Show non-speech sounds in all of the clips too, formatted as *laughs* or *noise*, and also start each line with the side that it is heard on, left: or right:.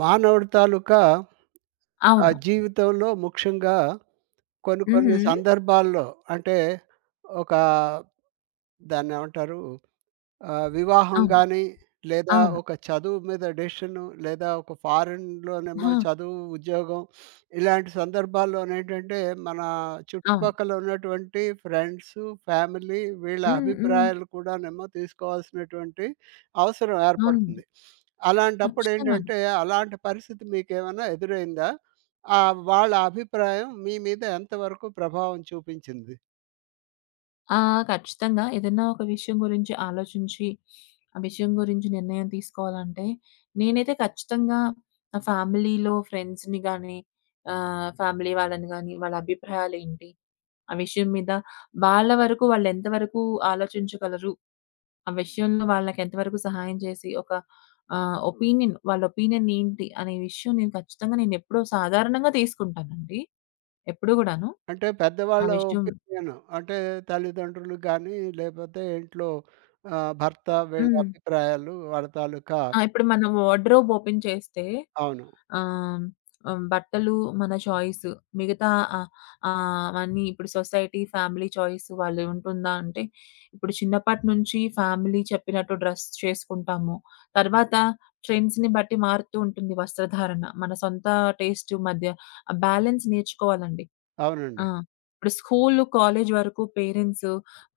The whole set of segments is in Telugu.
right: మానవుడి తాలూకా ఆ
left: అవును.
right: జీవితంలో ముఖ్యంగా కొన్ని
left: హుహు.
right: కొన్ని సందర్భాల్లో అంటే ఒక దాన్నేమంటారు? వివాహం
left: అవును.
right: గాని, లేదా
left: అవును.
right: ఒక చదువు మీద డెసిషను, లేదా ఒక ఫారెన్‌లోనేమో
left: ఆ!
right: చదువు, ఉద్యోగం ఇలాంటి సందర్భాల్లోనేంటంటే, మన
left: అవును.
right: చుట్టుపక్కల ఉన్నటువంటి ఫ్రెండ్సు, ఫ్యామిలీ వీళ్ళ
left: హ్మ్. హ్మ్.
right: అభిప్రాయాలు కూడానేమో తీసుకోవాల్సినటువంటి అవసరం
left: అవునండి.
right: ఏర్పడుతుంది.
left: ఖచ్చితంగాను.
right: అలాంటప్పుడేంటంటే, అలాంటి పరిస్థితి మీకేమైనా ఎదురైందా? వాళ్ళ అభిప్రాయం మీ మీద ఎంతవరకు ప్రభావం చూపించింది?
left: ఆ! ఖచ్చితంగా. ఏదైనా ఒక విషయం గురించి ఆలోచించి, ఆ విషయం గురించి నిర్ణయం తీసుకోవాలంటే, నేనైతే ఖచ్చితంగా నా ఫ్యామిలీలో ఫ్రెండ్స్‌ని గానీ, ఫ్యామిలీ వాళ్ళని గానీ, వాళ్ళ అభిప్రాయాలేంటి? ఆ విషయం మీద వాళ్ళ వరకు వాళ్ళెంత వరకు ఆలోచించగలరు? ఆ విషయంలో వాళ్ళకి ఎంత వరకు సహాయం చేసి ఒక ఒపీనియన్ వాళ్ళ ఒపీనియన్ ఏంటి అనే విషయం నేను ఖచ్చితంగా నేనెప్పుడూ సాధారణంగా తీసుకుంటానండి. ఎప్పుడు గూడాను.
right: అంటే
left: ఆ
right: పెద్దవాళ్ళ
left: విషయం
right: ఒపీనియన్ అంటే తల్లిదండ్రులు కానీ, లేపోతే ఇంట్లో భర్త వీళ్ళ
left: హ్మ్.
right: అభిప్రాయాలు వాళ్ళ తాలూకా.
left: ఆ! ఇప్పుడు మనం వార్డ్‌రోబ్ ఓపెన్ చేస్తే
right: అవును.
left: ఆహ్, హ్మ్, బట్టలు మన చాయిస్. మిగతా ఆహ్, అవన్నీ ఇప్పుడు సొసైటీ, ఫ్యామిలీ చాయిస్ వాళ్ళు ఉంటుందా అంటే, ఇప్పుడు చిన్నప్పటి నుంచి ఫ్యామిలీ చెప్పినట్టు డ్రెస్ చేసుకుంటాము. తర్వాత ట్రెండ్స్‌ని బట్టి మారుతూ ఉంటుంది వస్త్రధారణ. మన సొంత టేస్ట్ మధ్య ఆ బ్యాలెన్స్ నేర్చుకోవాలండి. ఆ!
right: అవునండి.
left: ఇప్పుడు స్కూలు, కాలేజు వరకు పేరెంట్సు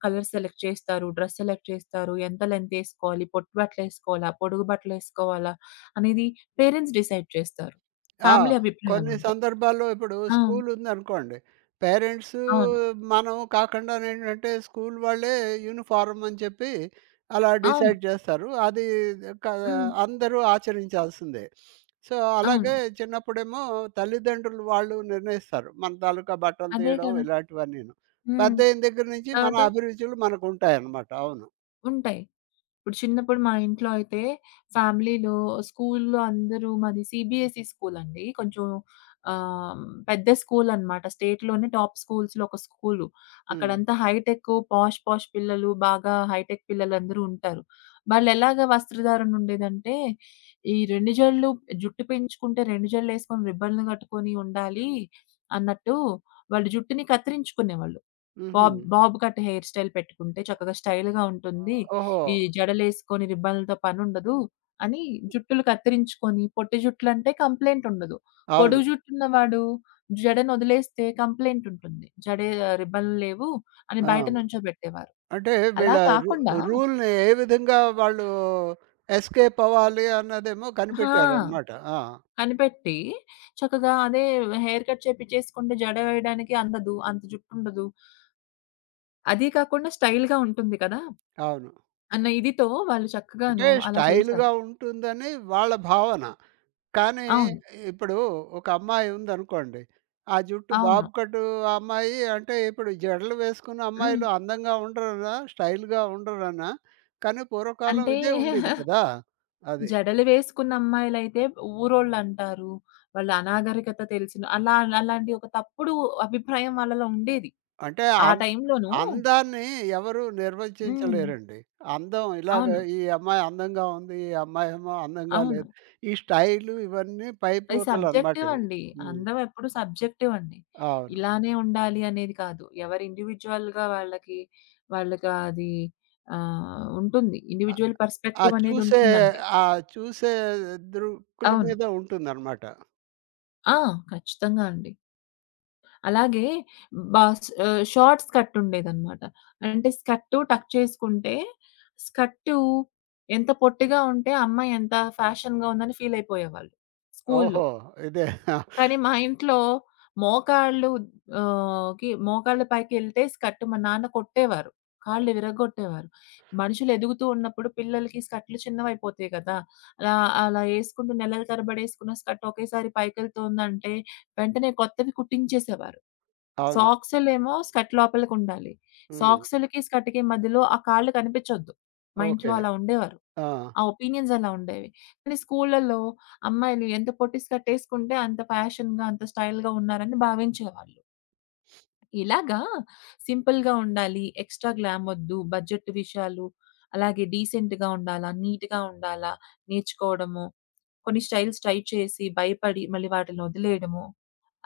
left: కలర్ సెలెక్ట్ చేస్తారు. డ్రెస్ సెలెక్ట్ చేస్తారు. ఎంత లెంతేసుకోవాలి, పొట్టు బట్టలేసుకోవాలా, పొడుగు బట్టలేసుకోవాలా అనేది పేరెంట్స్ డిసైడ్ చేస్తారు.
right: ఆ!
left: ఫ్యామిలీ
right: కొన్ని
left: అభిప్రాయాలుంటాయి.
right: సందర్భాల్లో ఇప్పుడు
left: ఆ!
right: స్కూల్ ఉందనుకోండి. పేరెంట్స్
left: అవును.
right: మనం కాకుండానేంటంటే స్కూల్ వాళ్ళే యూనిఫార్మ్ అని చెప్పి అలా
left: అవును.
right: డిసైడ్ చేస్తారు. అది క
left: హ్మ్.
right: అందరూ ఆచరించాల్సిందే. సో,
left: అవును.
right: అలాగే చిన్నప్పుడేమో తల్లిదండ్రులు వాళ్ళు నిర్ణయిస్తారు. మన తాలూకా బట్టలు
left: అదే
right: తీయడం
left: కదా!
right: ఇలాంటివన్నీను.
left: హ్మ్.
right: పెద్దయిన దగ్గర నుంచి మన
left: తర్వాత
right: అభిరుచులు మనకుంటాయన్నమాట. అవును.
left: ఉంటాయి. ఇప్పుడు చిన్నప్పుడు మా ఇంట్లో అయితే ఫ్యామిలీలో, స్కూలులో అందరూ మాది సీబీఎస్ఈ స్కూలండి. కొంచెం ఆహ్, పెద్ద స్కూలనమాట. స్టేట్‌లోనే టాప్ స్కూల్స్‌లో ఒక స్కూలు.
right: హ్మ్.
left: అక్కడంతా హైటెక్, పాష్ పాష్ పిల్లలు, బాగా హైటెక్ పిల్లలందరూ ఉంటారు. వాళ్ళెలాగా వస్త్రధారణ ఉండేదంటే, ఈ 2 జడలు జుట్టు పెంచుకుంటే 2 జడలేసుకొని రిబ్బన్‌లు కట్టుకొని ఉండాలి అన్నట్టు, వాళ్ళు జుట్టుని కత్తిరించుకునేవాళ్ళు.
right: హుహు.
left: Bob bob cut hair style పెట్టుకుంటే చక్కగా స్టైల్‌గా ఉంటుంది.
right: ఓహో!
left: ఈ జడలేసుకొని రిబ్బన్‌లతో పనుండదు అని జుట్టులు కత్తిరించుకొని పొట్టి జుట్లంటే కంప్లెయింట్ ఉండదు. పొడుగు
right: అవును.
left: జుట్టున్నవాడు జడనొదిలేస్తే కంప్లెయింట్ ఉంటుంది. జడే రిబ్బన్‌లు లేవు అని
right: ఆ!
left: బయట నుంచోబెట్టేవారు.
right: అంటే
left: అలా
right: వీళ్ళ రు
left: కాకుండా
right: రూల్‌ని ఏ విధంగా వాళ్ళు ఎస్కేప్ అవ్వాలి అన్నదేమో
left: ఆ!
right: కనిపెట్టారనమాట. ఆ!
left: కనిపెట్టి చక్కగా అదే హెయిర్ కట్ చేపిచ్చేసుకుంటే జడ వేయడానికి అందదు. అంత జుట్టుండదు. అదీ కాకుండా స్టైల్‌గా ఉంటుంది కదా!
right: అవును.
left: అన్న ఇదితో వాళ్ళు
right: అంటే
left: చక్కగాను అలా చేశారు.
right: స్టైల్‌గా ఉంటుందని వాళ్ళ భావన. కానీ
left: అవును.
right: ఇప్పుడు ఒక అమ్మాయి ఉందనుకోండి. ఆ జుట్టు
left: అవును.
right: బాబు కట్ అమ్మాయి అంటే ఇప్పుడు జడలు వేసుకున్న
left: హ్మ్.
right: అమ్మాయిలు అందంగా ఉండరనా? స్టైల్‌గా ఉండరనా? కానీ పూర్వకాలం
left: అంటే
right: ఇదే ఉండేది
left: *laughs*
right: కదా! అది.
left: జడలు వేసుకున్న అమ్మాయిలైతే ఊరోళ్ళంటారు. వాళ్ళ అనాగరికత తెలిసిన అలా అలాంటి ఒక తప్పుడు అభిప్రాయం వాళ్ళలో ఉండేది.
right: అంటే
left: ఆ టైంలోనూ
right: అందాన్ని ఎవరు
left: హ్మ్.
right: నిర్వచించలేరండి. అందం ఇలాగ
left: అవును.
right: ఈ అమ్మాయి అందంగా ఉంది. ఈ అమ్మాయేమో అందంగా
left: అవును.
right: లేదు. ఈ స్టైలు ఇవన్నీ
left: అది
right: పైపోతలనమాట
left: సబ్జెక్టివ్
right: ఇవి.
left: అండి.
right: హ్మ్.
left: అందం ఎప్పుడు సబ్జెక్టివ్ అండి.
right: అవును.
left: ఇలానే ఉండాలి అనేది కాదు. ఎవరి ఇండివిడ్యుయల్‌గా వాళ్ళకి వాళ్ళకి అది ఉంటుంది. ఇండివిడ్యుయల్
right: ఆ
left: పర్స్పెక్టివ్ అనేది
right: చూసే
left: ఉంటుందండి.
right: ఆ చూసే దృక్కుల
left: అవును.
right: మీద ఉంటుందనమాట.
left: ఆ! ఖచ్చితంగా అండి. అలాగే బాస్ షార్ట్ స్కర్ట్ ఉండేదనమాట. అంటే స్కర్ట్ టక్ చేసుకుంటే, స్కర్టు ఎంత పొట్టిగా ఉంటే, అమ్మాయి ఎంత ఫ్యాషన్‌గా ఉందని ఫీల్ అయిపోయేవాళ్ళు స్కూల్‌లో.
right: ఓహో! ఇదే. *laughs*
left: కానీ మా ఇంట్లో మోకాళ్ళు ఆహ్, కి మోకాళ్ళ పైకెళ్తే స్కర్ట్ మా నాన్న కొట్టేవారు. కాళ్ళు విరగ్గొట్టేవారు. మనుషులు ఎదుగుతూ ఉన్నప్పుడు పిల్లలకి స్కర్ట్‌లు చిన్నవైపోతాయి కదా! అలా అలా యేసుకుంటూ నెలల తరబడి యేసుకున్న స్కర్ట్ ఒకేసారి పైకెళ్తోందంటే వెంటనే కొత్తవి కుట్టించేసేవారు.
right: అవును.
left: సాక్సులేమో స్కర్ట్ లోపలికుండాలి.
right: హ్మ్.
left: సాక్సులకి, స్కర్ట్‌కి మధ్యలో ఆ కాళ్ళు కనిపించొద్దు. మా ఇంట్లో
right: ఓకే.
left: అలా ఉండేవారు.
right: ఆ!
left: ఆ ఒపీనియన్స్ అలా ఉండేవి. కానీ స్కూళ్ళలో అమ్మాయిలు ఎంత పొట్టిస్ కట్టేసుకుంటే అంత ఫ్యాషన్‌గా, అంత స్టైల్‌గా ఉన్నారని భావించేవాళ్ళు. ఇలాగా సింపుల్‌గా ఉండాలి, ఎక్స్‌ట్రా గ్లామొద్దు, బడ్జెట్ విషయాలు, అలాగే డీసెంట్‌గా ఉండాలా, నీట్‌గా ఉండాలా, నేర్చుకోవడము, కొన్ని స్టైల్స్ ట్రై చేసి భయపడి మళ్ళీ వాటిల్ని వదిలేయడము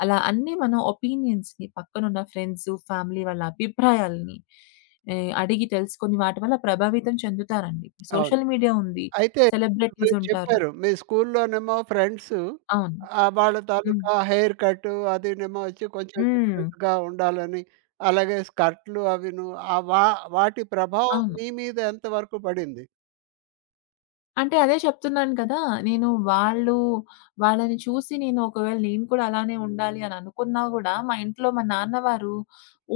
left: అలా అన్నీ మనం ఒపీనియన్స్‌ని పక్కనున్న ఫ్రెండ్సు, ఫ్యామిలీ వాళ్ళ అభిప్రాయాల్ని అడిగి తెలుసుకొని వాటి వల్ల ప్రభావితం చెందుతారండి.
right: అవును.
left: సోషల్ మీడియా ఉంది.
right: అయితే ఇప్పుడు
left: సెలబ్రిటీస్
right: మీరు
left: ఉంటారు.
right: చెప్పారు. మీ స్కూల్లోనేమో ఫ్రెండ్సు
left: అవును.
right: వాళ్ళ
left: హ్మ్.
right: తాలూకా హెయిర్ కట్టు అదీనేమో వచ్చి కొంచెం
left: హ్మ్.
right: డిఫరెంట్‌గా ఉండాలని, అలాగే స్కర్ట్‌లు అవిను ఆ వా వాటి ప్రభావం
left: అవును.
right: మీ మీద ఎంతవరకు పడింది?
left: అంటే అదే చెప్తున్నాను కదా! నేను వాళ్ళు వాళ్ళని చూసి నేను ఒకవేళ నేను కూడా అలానే ఉండాలి అని అనుకున్నా గూడా మా ఇంట్లో మా నాన్నవారు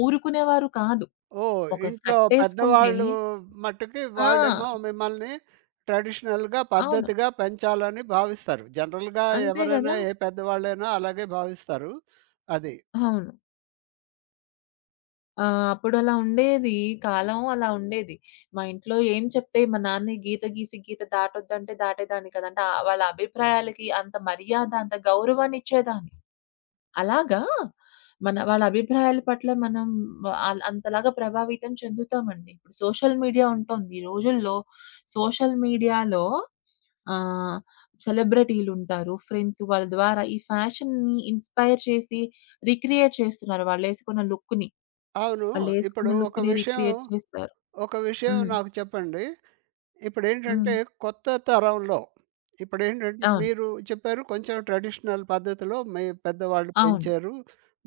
left: ఊరుకునేవారు కాదు.
right: ఓహ్!
left: ఒక
right: ఇంట్లో
left: స్కర్టేసుకుంటే
right: పెద్దవాళ్ళు మట్టుకి వాళ్ళేమో
left: ఆ!
right: మిమ్మల్ని ట్రెడిషనల్‌గా,
left: అవును.
right: పద్ధతిగా పెంచాలని భావిస్తారు. జనరల్‌గా
left: అంతే గదా!
right: ఎవరైనా ఏ పెద్దవాళ్ళైనా అలాగే భావిస్తారు. అది.
left: అవును. ఆ! అప్పుడలా ఉండేది. కాలం అలా ఉండేది. మా ఇంట్లో ఏం చెప్తే మా నాన్న ఈ గీత గీసి గీత దాటొద్దంటే దాటేదాన్ని కాదు. అంటే వాళ్ళ అభిప్రాయాలకి అంత మర్యాద, అంత గౌరవాన్ని ఇచ్చేదాన్ని. అలాగా మన వాళ్ళ అభిప్రాయాల పట్ల మనం ఆల్ అంతలాగా ప్రభావితం చెందుతామండి. ఇప్పుడు సోషల్ మీడియా ఉంటుంది. ఈ రోజుల్లో సోషల్ మీడియాలో ఆహ్, సెలబ్రిటీలుంటారు. ఫ్రెండ్స్ వాళ్ళ ద్వారా ఈ ఫ్యాషన్‌ని ఇన్‌స్పైర్ చేసి రీక్రియేట్ చేస్తున్నారు వాళ్ళేసుకున్న లుక్‌ని.
right: అవును.
left: వాళ్ళేసుకున్న
right: ఇప్పుడు ఒక
left: లుక్‌ని
right: విషయం,
left: రీక్రియేట్ చేస్తారు.
right: ఒక విషయం
left: హ్మ్.
right: నాకు చెప్పండి.
left: హ్మ్.
right: ఇప్పుడేంటంటే కొత్త తరంలో ఇప్పుడేంటంటే
left: అవును.
right: మీరు చెప్పారు కొంచెం ట్రెడిషనల్ పద్ధతిలో మీ పెద్దవాళ్ళు
left: అవును.
right: పెంచారు.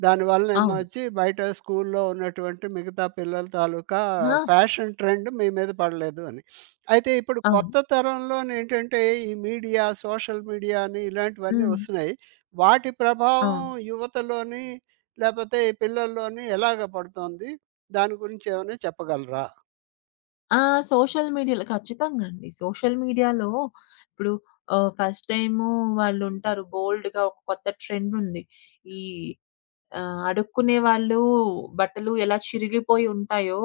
right: దానివల్ల ఏమో
left: అవును.
right: వచ్చి బయట స్కూల్లో ఉన్నటువంటి మిగతా పిల్లల తాలూకా
left: ఆ!
right: ఫ్యాషన్ ట్రెండ్ మీ మీద పడలేదు అని. అయితే ఇప్పుడు
left: అవును.
right: కొత్త తరంలోనేంటంటే ఈ మీడియా, సోషల్ మీడియా అని ఇలాంటివన్నీ
left: హ్మ్.
right: వస్తున్నాయి. వాటి
left: ఆ!
right: ప్రభావం యువతలోని లేపోతే ఈ పిల్లల్లోని ఎలాగ పడుతోంది? దాని గురించి ఏమైనా చెప్పగలరా?
left: ఆ! సోషల్ మీడియాలో ఖచ్చితంగా అండి. సోషల్ మీడియాలో ఇప్పుడు ఫస్ట్ టైము వాళ్ళుంటారు బోల్డ్‌గా ఒక కొత్త ట్రెండుంది. ఈ అడుక్కునే వాళ్ళు బట్టలు ఎలా చిరిగిపోయి ఉంటాయో,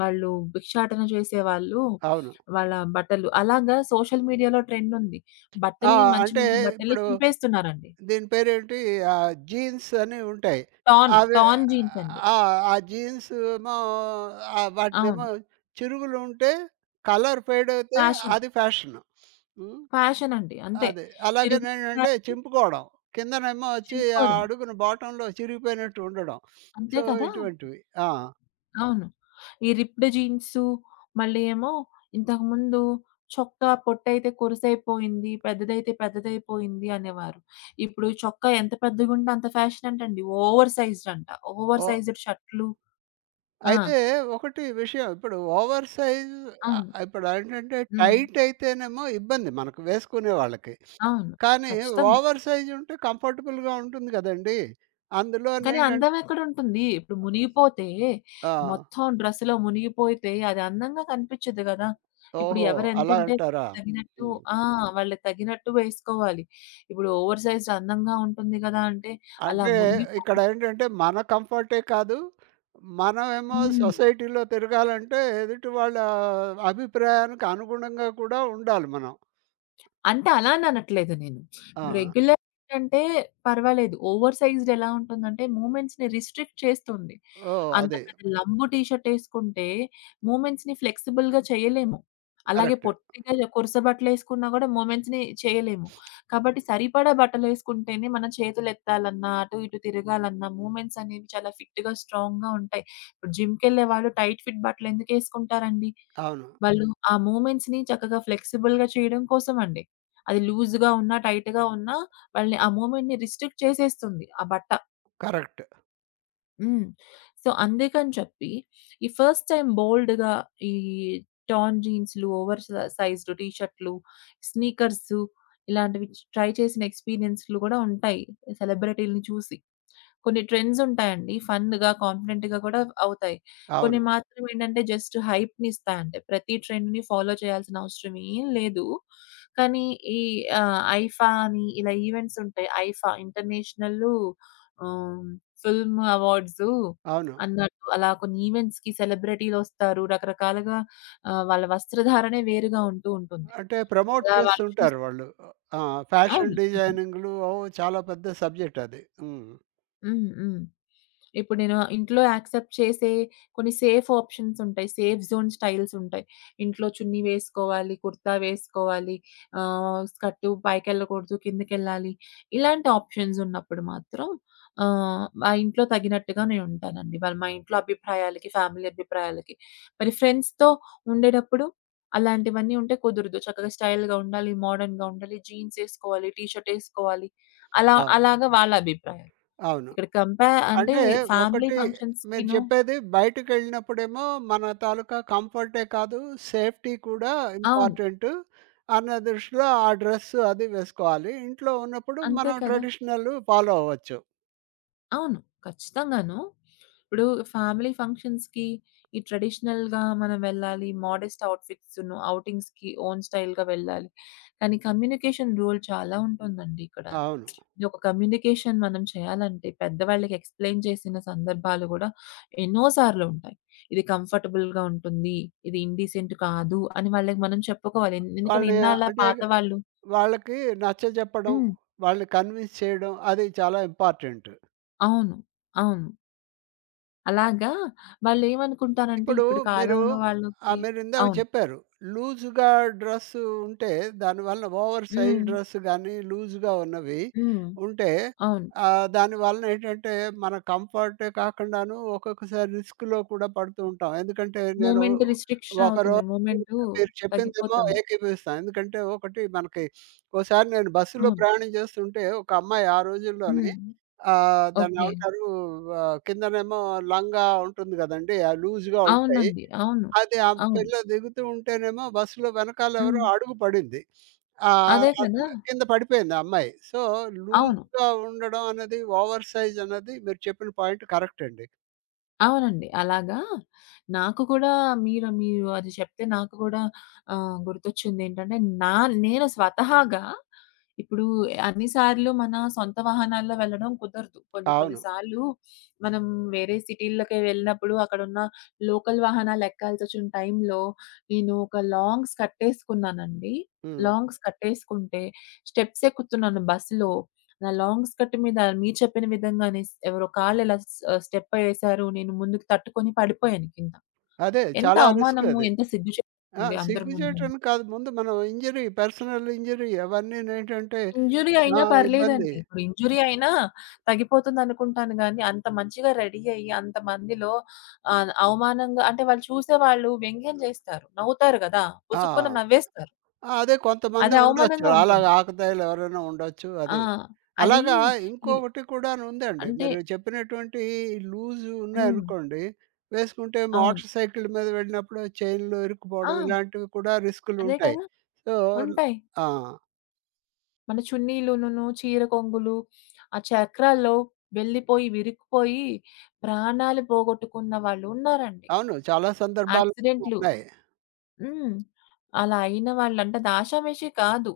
left: వాళ్ళు భిక్షాటన చేసేవాళ్ళు,
right: అవును.
left: వాళ్ళ బట్టలు అలాగా సోషల్ మీడియాలో ట్రెండుంది.
right: ఆ!
left: బట్టల్ని మంచి
right: అంటే
left: మంచి బట్టల్ని
right: ఇప్పుడు
left: చింపేస్తున్నారండి.
right: దీని పేరేంటి? జీన్స్ అని ఉంటాయి.
left: టాన్,
right: అవి
left: టాన్ జీన్స్ అండి.
right: ఆ! ఆ జీన్స్ ఏమో
left: అవును.
right: వాటినేమో చిరుగులు ఉంటే కలర్ ఫేడ్ అయితే
left: ఫ్యాషన్,
right: అది ఫ్యాషన్. హ్మ్.
left: ఫ్యాషన్ అండి అంతే.
right: అది.
left: చిరుగులు
right: అలాగేనేంటంటే చింపుకోవడం. కిందనేమో వచ్చి ఆ
left: చింపుకోవడమే.
right: అడుగున బాటంలో చిరిగిపోయినట్టు ఉండడం.
left: అంతే
right: సో,
left: కదా!
right: ఇటువంటివి. ఆ!
left: అవును. ఈ రిప్డ్ జీన్సు, మళ్ళీ ఏమో ఇంతకుముందు చొక్కా పొట్టయితే కొరుసైపోయింది, పెద్దదైతే పెద్దదైపోయింది అనేవారు. ఇప్పుడు చొక్కా ఎంత పెద్దగుంటే అంత ఫ్యాషన్ అంటండి. ఓవర్ సైజ్డ్ అంట. ఓవర్
right: ఓ
left: సైజ్డ్ షర్టులు. ఆ!
right: అయితే ఒకటి విషయం ఇప్పుడు ఓవర్ సైజ్.
left: అవును.
right: ఇప్పుడు ఏంటంటే
left: హ్మ్.
right: టైట్ అయితేనేమో ఇబ్బంది మనకు వేసుకునే వాళ్ళకి.
left: అవును.
right: కానీ
left: ఖచ్చితంగా.
right: ఓవర్ సైజ్ ఉంటే కంఫర్టబుల్‌గా ఉంటుంది గదండీ!
left: కానీ
right: అందులోనేంటంటే
left: అందమెక్కడుంటుంది? ఇప్పుడు మునిగిపోతే,
right: ఆ!
left: మొత్తం డ్రెస్‌లో మునిగిపోతే అది అందంగా కనిపిచ్చదు గదా! ఇప్పుడు
right: ఓహో! అలా
left: ఎవరెంతుంటే
right: అంటారా?
left: తగినట్టు
right: హ్మ్.
left: ఆ! వాళ్ళకి తగినట్టు వేసుకోవాలి. ఇప్పుడు ఓవర్ సైజ్డ్ అందంగా ఉంటుంది గదా! అంటే అలా
right: అంటే
left: మునిగిపోయి
right: ఇక్కడేంటంటే మన కంఫర్టే కాదు, మనమేమో
left: హ్మ్.
right: సొసైటీలో తిరగాలంటే ఎదుటి వాళ్ళ అభిప్రాయానికి అనుగుణంగా కూడా ఉండాలి మనం.
left: అంటే అలా అని అనట్లేదు నేను.
right: ఆ!
left: రెగ్యులర్ అంటే పర్వాలేదు. ఓవర్ సైజ్డ్ ఎలా ఉంటుందంటే మూవ్‌మెంట్స్‌ని రిస్ట్రిక్ట్ చేస్తుంది.
right: ఓహ్!
left: అంత
right: అదే.
left: పెద్ద లంబు టీ షర్టేసుకుంటే మూమెంట్స్‌ని ఫ్లెక్సిబుల్‌గా చేయలేము. అలాగే
right: కరెక్ట్.
left: పొట్టిగా కొరుస బట్టలేసుకున్నా గూడా మూమెంట్స్‌ని చేయలేము. కాబట్టి సరిపడా బట్టలేసుకుంటేనే మనం చేతులెత్తాలన్నా, అటు ఇటు తిరగాలన్నా మూమెంట్స్ అనేవి చాలా ఫిట్‌గా, స్ట్రాంగ్‌గా ఉంటాయి. ఇప్పుడు జిమ్‌కెళ్ళే వాళ్ళు టైట్ ఫిట్ బట్టలెందుకేసుకుంటారండి?
right: అవును.
left: వాళ్ళు ఆ మూమెంట్స్‌ని చక్కగా ఫ్లెక్సిబుల్‌గా చేయడం కోసమండి. అది లూజ్‌గా ఉన్నా, టైట్‌గా ఉన్నా వాళ్ళని ఆ మూమెంట్‌ని రిస్ట్రిక్ట్ చేసేస్తుంది ఆ బట్ట.
right: కరెక్ట్.
left: హ్మ్. సో, అందుకని చెప్పి ఈ ఫస్ట్ టైమ్ బోల్డ్‌గా ఈ టార్న్ జీన్స్‌లు, ఓవర్ స సైజ్డ్ టీ షర్ట్‌లు, స్నీకర్సు ఇలాంటివి ట్రై చేసిన ఎక్స్‌పీరియన్స్‌లు గూడా ఉంటాయి సెలబ్రిటీలని చూసి. కొన్ని ట్రెండ్స్ ఉంటాయండి. ఫన్‌గా, కాన్ఫిడెంట్‌గా కూడా అవుతాయి. కొన్ని
right: అవును.
left: మాత్రం ఏంటంటే జస్ట్ హైప్‌నిస్తాయంతే. ప్రతి ట్రెండ్‌ని ఫాలో చేయాల్సిన అవసరం ఏం లేదు. కానీ ఈ ఐఫా అని ఇలా ఈవెంట్స్ ఉంటాయి. ఐఫా ఇంటర్నేషనల్లు ఆహ్, ఫిల్మ్ అవార్డ్సు
right: అవును.
left: అన్నట్టు అలా కొన్ని ఈవెంట్స్‌కి సెలబ్రిటీలొస్తారు. రకరకాలుగా వాళ్ళ వస్త్రధారణే వేరుగా ఉంటూ ఉంటుంది.
right: అంటే ప్రమోట్
left: అలా వాళ్ళు చూసి
right: చేస్తుంటారు వాళ్ళు. ఆ!
left: అవును.
right: ఫ్యాషన్ డిజైనింగ్‌లు ఓహ్! చాలా పెద్ద సబ్జెక్ట్ అది. హ్మ్.
left: హ్మ్. హ్మ్. ఇప్పుడు నేను ఇంట్లో యాక్సెప్ట్ చేసే కొన్ని సేఫ్ ఆప్షన్స్ ఉంటాయి. సేఫ్ జోన్ స్టైల్స్ ఉంటాయి. ఇంట్లో చున్నీ వేసుకోవాలి, కుర్తా వేసుకోవాలి, స్కర్ట్ పైకెళ్ళకూడదు, కిందకెళ్ళాలి. ఇలాంటి ఆప్షన్స్ ఉన్నప్పుడు మాత్రం మా ఇంట్లో తగినట్టుగా నేనుంటానండి. వాళ్ళు మా ఇంట్లో అభిప్రాయాలకి, ఫ్యామిలీ అభిప్రాయాలకి. మరి ఫ్రెండ్స్‌తో ఉండేటప్పుడు అలాంటివన్నీ ఉంటే కుదరదు. చక్కగా స్టైల్‌గా ఉండాలి, మోడర్న్‌గా ఉండాలి, జీన్స్ ఏసుకోవాలి, టీ షర్ట్ ఏసుకోవాలి. అలా
right: అవును.
left: అలాగా వాళ్ళ అభిప్రాయం.
right: అవును.
left: ఇక్కడ కంపేర్ అంటే
right: అంటే
left: ఫ్యామిలీ
right: ఒకటి మీరు
left: ఫంక్షన్స్‌కిను
right: చెప్పేది బయటికెళ్ళినప్పుడేమో మన తాలూకా కంఫర్టే కాదు, సేఫ్టీ కూడా
left: అవును.
right: ఇంపార్టెంటు అన్న దృష్టిలో ఆ డ్రెస్సు అది వేసుకోవాలి. ఇంట్లో ఉన్నప్పుడు
left: అంతే
right: మనం
left: కదా!
right: ట్రెడిషనల్ ఫాలో అవ్వచ్చు.
left: అవును. ఖచ్చితంగాను. ఇప్పుడు ఫ్యామిలీ ఫంక్షన్స్‌కి ఈ ట్రెడిషనల్‌గా మనం వెళ్ళాలి. మోడెస్ట్ అవుట్‌ఫిట్స్‌ను ఔటింగ్స్‌కి ఓన్ స్టైల్‌గా వెళ్ళాలి. కానీ కమ్యూనికేషన్ రోల్ చాలా ఉంటుందండి ఇక్కడ.
right: అవును.
left: ఈ ఒక కమ్యూనికేషన్ మనం చేయాలంటే పెద్దవాళ్ళకి ఎక్స్‌ప్లెయిన్ చేసిన సందర్భాలు గూడా ఎన్నో సార్లు ఉంటాయి. ఇది కంఫర్టబుల్‌గా ఉంటుంది. ఇది ఇండీసెంట్ కాదు అని వాళ్ళకి మనం చెప్పుకోవాలి. ఎందుకంటే
right: వాళ్ళని
left: ఇన్నాళ్ళ
right: అంటే
left: పాత వాళ్ళు
right: వాళ్ళకి నచ్చజెప్పడం,
left: హ్మ్.
right: వాళ్ళని కన్విన్స్ చేయడం అది చాలా ఇంపార్టెంట్.
left: అవును. అవును. అలాగా వాళ్ళేమనుకుంటారంటే
right: ఇప్పుడు
left: ఇప్పుడు
right: మీరు
left: కాలంలో వాళ్ళకి
right: మీరిందాక
left: అవును.
right: చెప్పారు. లూజ్‌గా డ్రెస్సు ఉంటే దానివలన ఓవర్ సైజ్
left: హ్మ్.
right: డ్రెస్ గానీ, లూజ్‌గా ఉన్నవి
left: హ్మ్.
right: ఉంటే
left: అవును.
right: దానివలన ఏంటంటే మన కంఫర్టే కాకుండాను ఒక్కొక్కసారి రిస్క్‌లో కూడా పడుతూ ఉంటాం. ఎందుకంటే నేను
left: మూమెంట్ రిస్ట్రిక్షన్ అవుతుంది.
right: ఒకరోజు
left: మూమెంటు
right: మీరు చెప్పిందేమో
left: తగ్గిపోతుంది.
right: ఏకీభవిస్తాను. ఎందుకంటే ఒకటి మనకి ఓసారి నేను బస్సులో
left: అవును.
right: ప్రయాణం చేస్తుంటే ఒక అమ్మాయి ఆ రోజుల్లోని
left: హ్మ్. ఓకే.
right: దాన్నేమంటారు కిందనేమో లంగా ఉంటుంది గదండీ! ఆ లూజ్‌గా ఉంటాయి.
left: అవునండి. అవును.
right: అది ఆ
left: అవును.
right: పిల్ల దిగుతూ ఉంటేనేమో బస్సులో వెనకాల ఎవరో
left: హ్మ్.
right: అడుగు పడింది.
left: అదే కదా!
right: అసలు కింద పడిపోయింది ఆ అమ్మాయి. సో,
left: అవును.
right: లూజ్‌గా ఉండడం అన్నది, ఓవర్ సైజ్ అన్నది మీరు చెప్పిన పాయింట్ కరెక్ట్ అండి.
left: అవునండి. అలాగా నాకు కూడా మీరు మీరు అది చెప్తే నాకు కూడా గుర్తొచ్చిందేంటంటే, నా నేను స్వతహాగా ఇప్పుడు అన్ని సార్లు మన సొంత వాహనాల్లో వెళ్ళడం కుదరదు. కొన్ని కొన్ని
right: అవును.
left: సార్లు మనం వేరే సిటీ‌లకి వెళ్ళినప్పుడు అక్కడున్న లోకల్ వాహనాలు ఎక్కాల్సొచ్చిన టైంలో నేను ఒక లాంగ్స్ కట్టేసుకున్నానండి.
right: హ్మ్.
left: లాంగ్స్ కట్టేసుకుంటే స్టెప్స్ ఎక్కుతున్నాను బస్సులో నా లాంగ్ స్కర్ట్ మీద మీరు చెప్పిన విధంగానే ఎవరో కాళ్ళిలా స్టెప్ ఏసారు. నేను ముందుకు తట్టుకొని పడిపోయాను కింద.
right: అదే
left: ఎంత
right: చాలా రిస్క్
left: అవమానము,
right: అది.
left: ఎంత
right: ఆ!
left: సిగ్గుచేటండి అందరి ముందు.
right: సిగ్గుచేటని కాదు. ముందు మనం ఇంజరీ పర్సనల్ ఇంజరీ అవన్నీనేంటంటే
left: ఇంజ్యూరీ
right: ఆ!
left: అయినా
right: ఇబ్బంది.
left: పర్లేదండి. ఇప్పుడు ఇంజ్యూరీ అయినా తగ్గిపోతుందనుకుంటాను గానీ, అంత మంచిగా రెడీ అయ్యి అంతమందిలో అవమానంగా అంటే వాళ్ళు చూసేవాళ్ళు వ్యంగ్యం జేస్తారు. నవ్వుతారు గదా!
right: ఆ!
left: పుసుక్కున నవ్వేస్తారు.
right: ఆ! అదే కొంతమంది
left: అది
right: ఉండొచ్చు.
left: అవమానంగా ఉంటుంది.
right: అలాగా ఆకతాయిలు ఎవరైనా ఉండొచ్చు
left: ఆ!
right: అది.
left: అది
right: అలాగా
left: ఇది
right: ఇంకొకటి కూడానుందండి.
left: అంటే
right: మీరు చెప్పినటువంటి ఈ లూజ్
left: హ్మ్.
right: ఉన్నాయనుకోండి, వేసుకుంటే
left: అవును.
right: మోటార్ సైకిల్ మీద వెళ్ళినప్పుడు చైన్‌లో
left: ఆ!
right: ఇరుక్కుపోవడం ఇలాంటివి కూడా
left: అదే
right: రిస్కులుంటాయి.
left: కదా!
right: సో
left: ఉంటాయి.
right: ఆ!
left: మన చున్నీలునును, చీర కొంగులు, ఆ చక్రాల్లో వెళ్ళిపోయి, విరుక్కుపోయి ప్రాణాలు పోగొట్టుకున్న వాళ్ళున్నారండి.
right: అవును. చాలా సందర్భాల్లో
left: యాక్సిడెంట్లు
right: ఉన్నాయి.
left: హ్మ్. అలా అయిన వాళ్ళు అంటే అది ఆషామాషీ కాదు.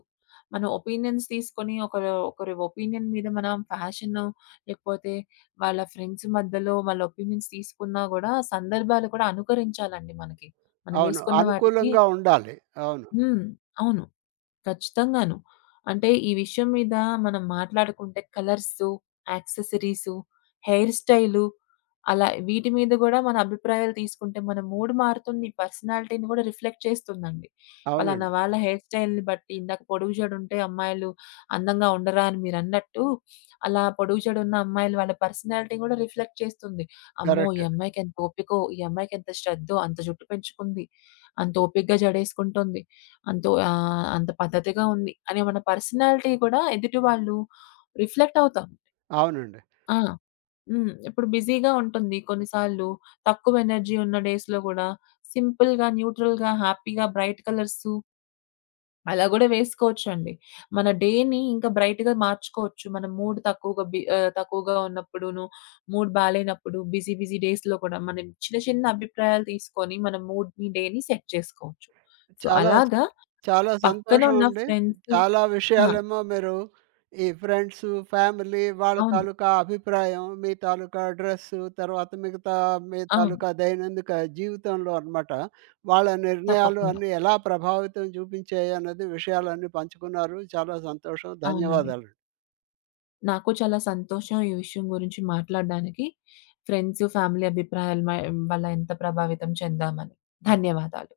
left: మన ఒపీనియన్స్ తీసుకొని ఒకరు ఒకరి ఒపీనియన్ మీద మనం ఫ్యాషను లేకపోతే వాళ్ళ ఫ్రెండ్స్ మధ్యలో వాళ్ళ ఒపీనియన్స్ తీసుకున్నా గూడా సందర్భాలు కూడా అనుకరించాలండి మనకి. మనం
right: అవును.
left: వేసుకున్న వాటికి
right: అనుకూలంగా ఉండాలి. అవును.
left: హ్మ్. అవును. ఖచ్చితంగాను. అంటే ఈ విషయం మీద మనం మాట్లాడుకుంటే కలర్సు, యాక్సెసరీసు, హెయిర్ స్టైలు అలా వీటి మీద గూడా మన అభిప్రాయాలు తీసుకుంటే మన మూడ్ మారుతుంది. పర్సనాలిటీని గూడా రిఫ్లెక్ట్ చేస్తుందండి. పలానా
right: అవునండి.
left: వాళ్ళ హెయిర్ స్టైల్‌ని బట్టి ఇందాక పొడుగు జడుంటే అమ్మాయిలు అందంగా ఉండరా అని మీరన్నట్టు, అలా పొడుగు జడున్న అమ్మాయిలు వాళ్ళ పర్సనాలిటీ గూడా రిఫ్లెక్ట్ చేస్తుంది. అమ్మో! ఈ
right: కరెక్ట్.
left: అమ్మాయికి ఎంత ఓపికో, ఈ అమ్మాయికి ఎంత శ్రద్ధో, అంత జుట్టు పెంచుకుంది. అంత ఓపికగా జడేసుకుంటుంది. అంతో అంత పద్ధతిగా ఉంది అని మన పర్సనాలిటీ కూడా ఎదుటి వాళ్ళు రిఫ్లెక్ట్ అవుతాం.
right: అవునండి.
left: ఆ! హ్మ్. ఇప్పుడు బిజీగా ఉంటుంది. కొన్నిసార్లు తక్కువ ఎనర్జీ ఉన్న డేస్‌లో గూడా సింపుల్‌గా, న్యూట్రల్‌గా, హ్యాపీగా బ్రైట్ కలర్సు అలా గూడా వేసుకోవచ్చండి. మన డేని ఇంకా బ్రైట్‌గా మార్చుకోవచ్చు. మన మూడ్ తక్కువగా తక్కువగా ఉన్నప్పుడును, మూడ్ బాలేనప్పుడు బిజీ బిజీ డేస్‌లో కూడా మనం చిన్న చిన్న అభిప్రాయాలు తీసుకొని మన మూడ్‌ని, డేని సెట్ చేసుకోవచ్చు. సో,
right: చాలా స
left: అలాగా
right: చాలా
left: పక్కన
right: సంతోషం
left: ఉన్న
right: అండి.
left: ఫ్రెండ్స్
right: చాలా
left: ఆ!
right: విషయాలేమో మీరు ఈ ఫ్రెండ్స్, ఫ్యామిలీ వాళ్ళ
left: అవును.
right: తాలూకా అభిప్రాయం, మీ తాలూకా డ్రెస్సు, తర్వాత మిగతా మీ
left: అవును.
right: తాలూకా దైనందిక జీవితంలో అనమాట. వాళ్ళ నిర్ణయాలు
left: తప్పకుండా.
right: అన్నీ ఎలా ప్రభావితం చూపించాయి అన్నది విషయాలన్నీ పంచుకున్నారు. చాలా సంతోషం.
left: అవునండి.
right: ధన్యవాదాలు.
left: నాకు చాలా సంతోషం ఈ విషయం గురించి మాట్లాడడానికి. ఫ్రెండ్స్, ఫ్యామిలీ అభిప్రాయాలు వల్ల ఎంత ప్రభావితం చెందామని. ధన్యవాదాలు.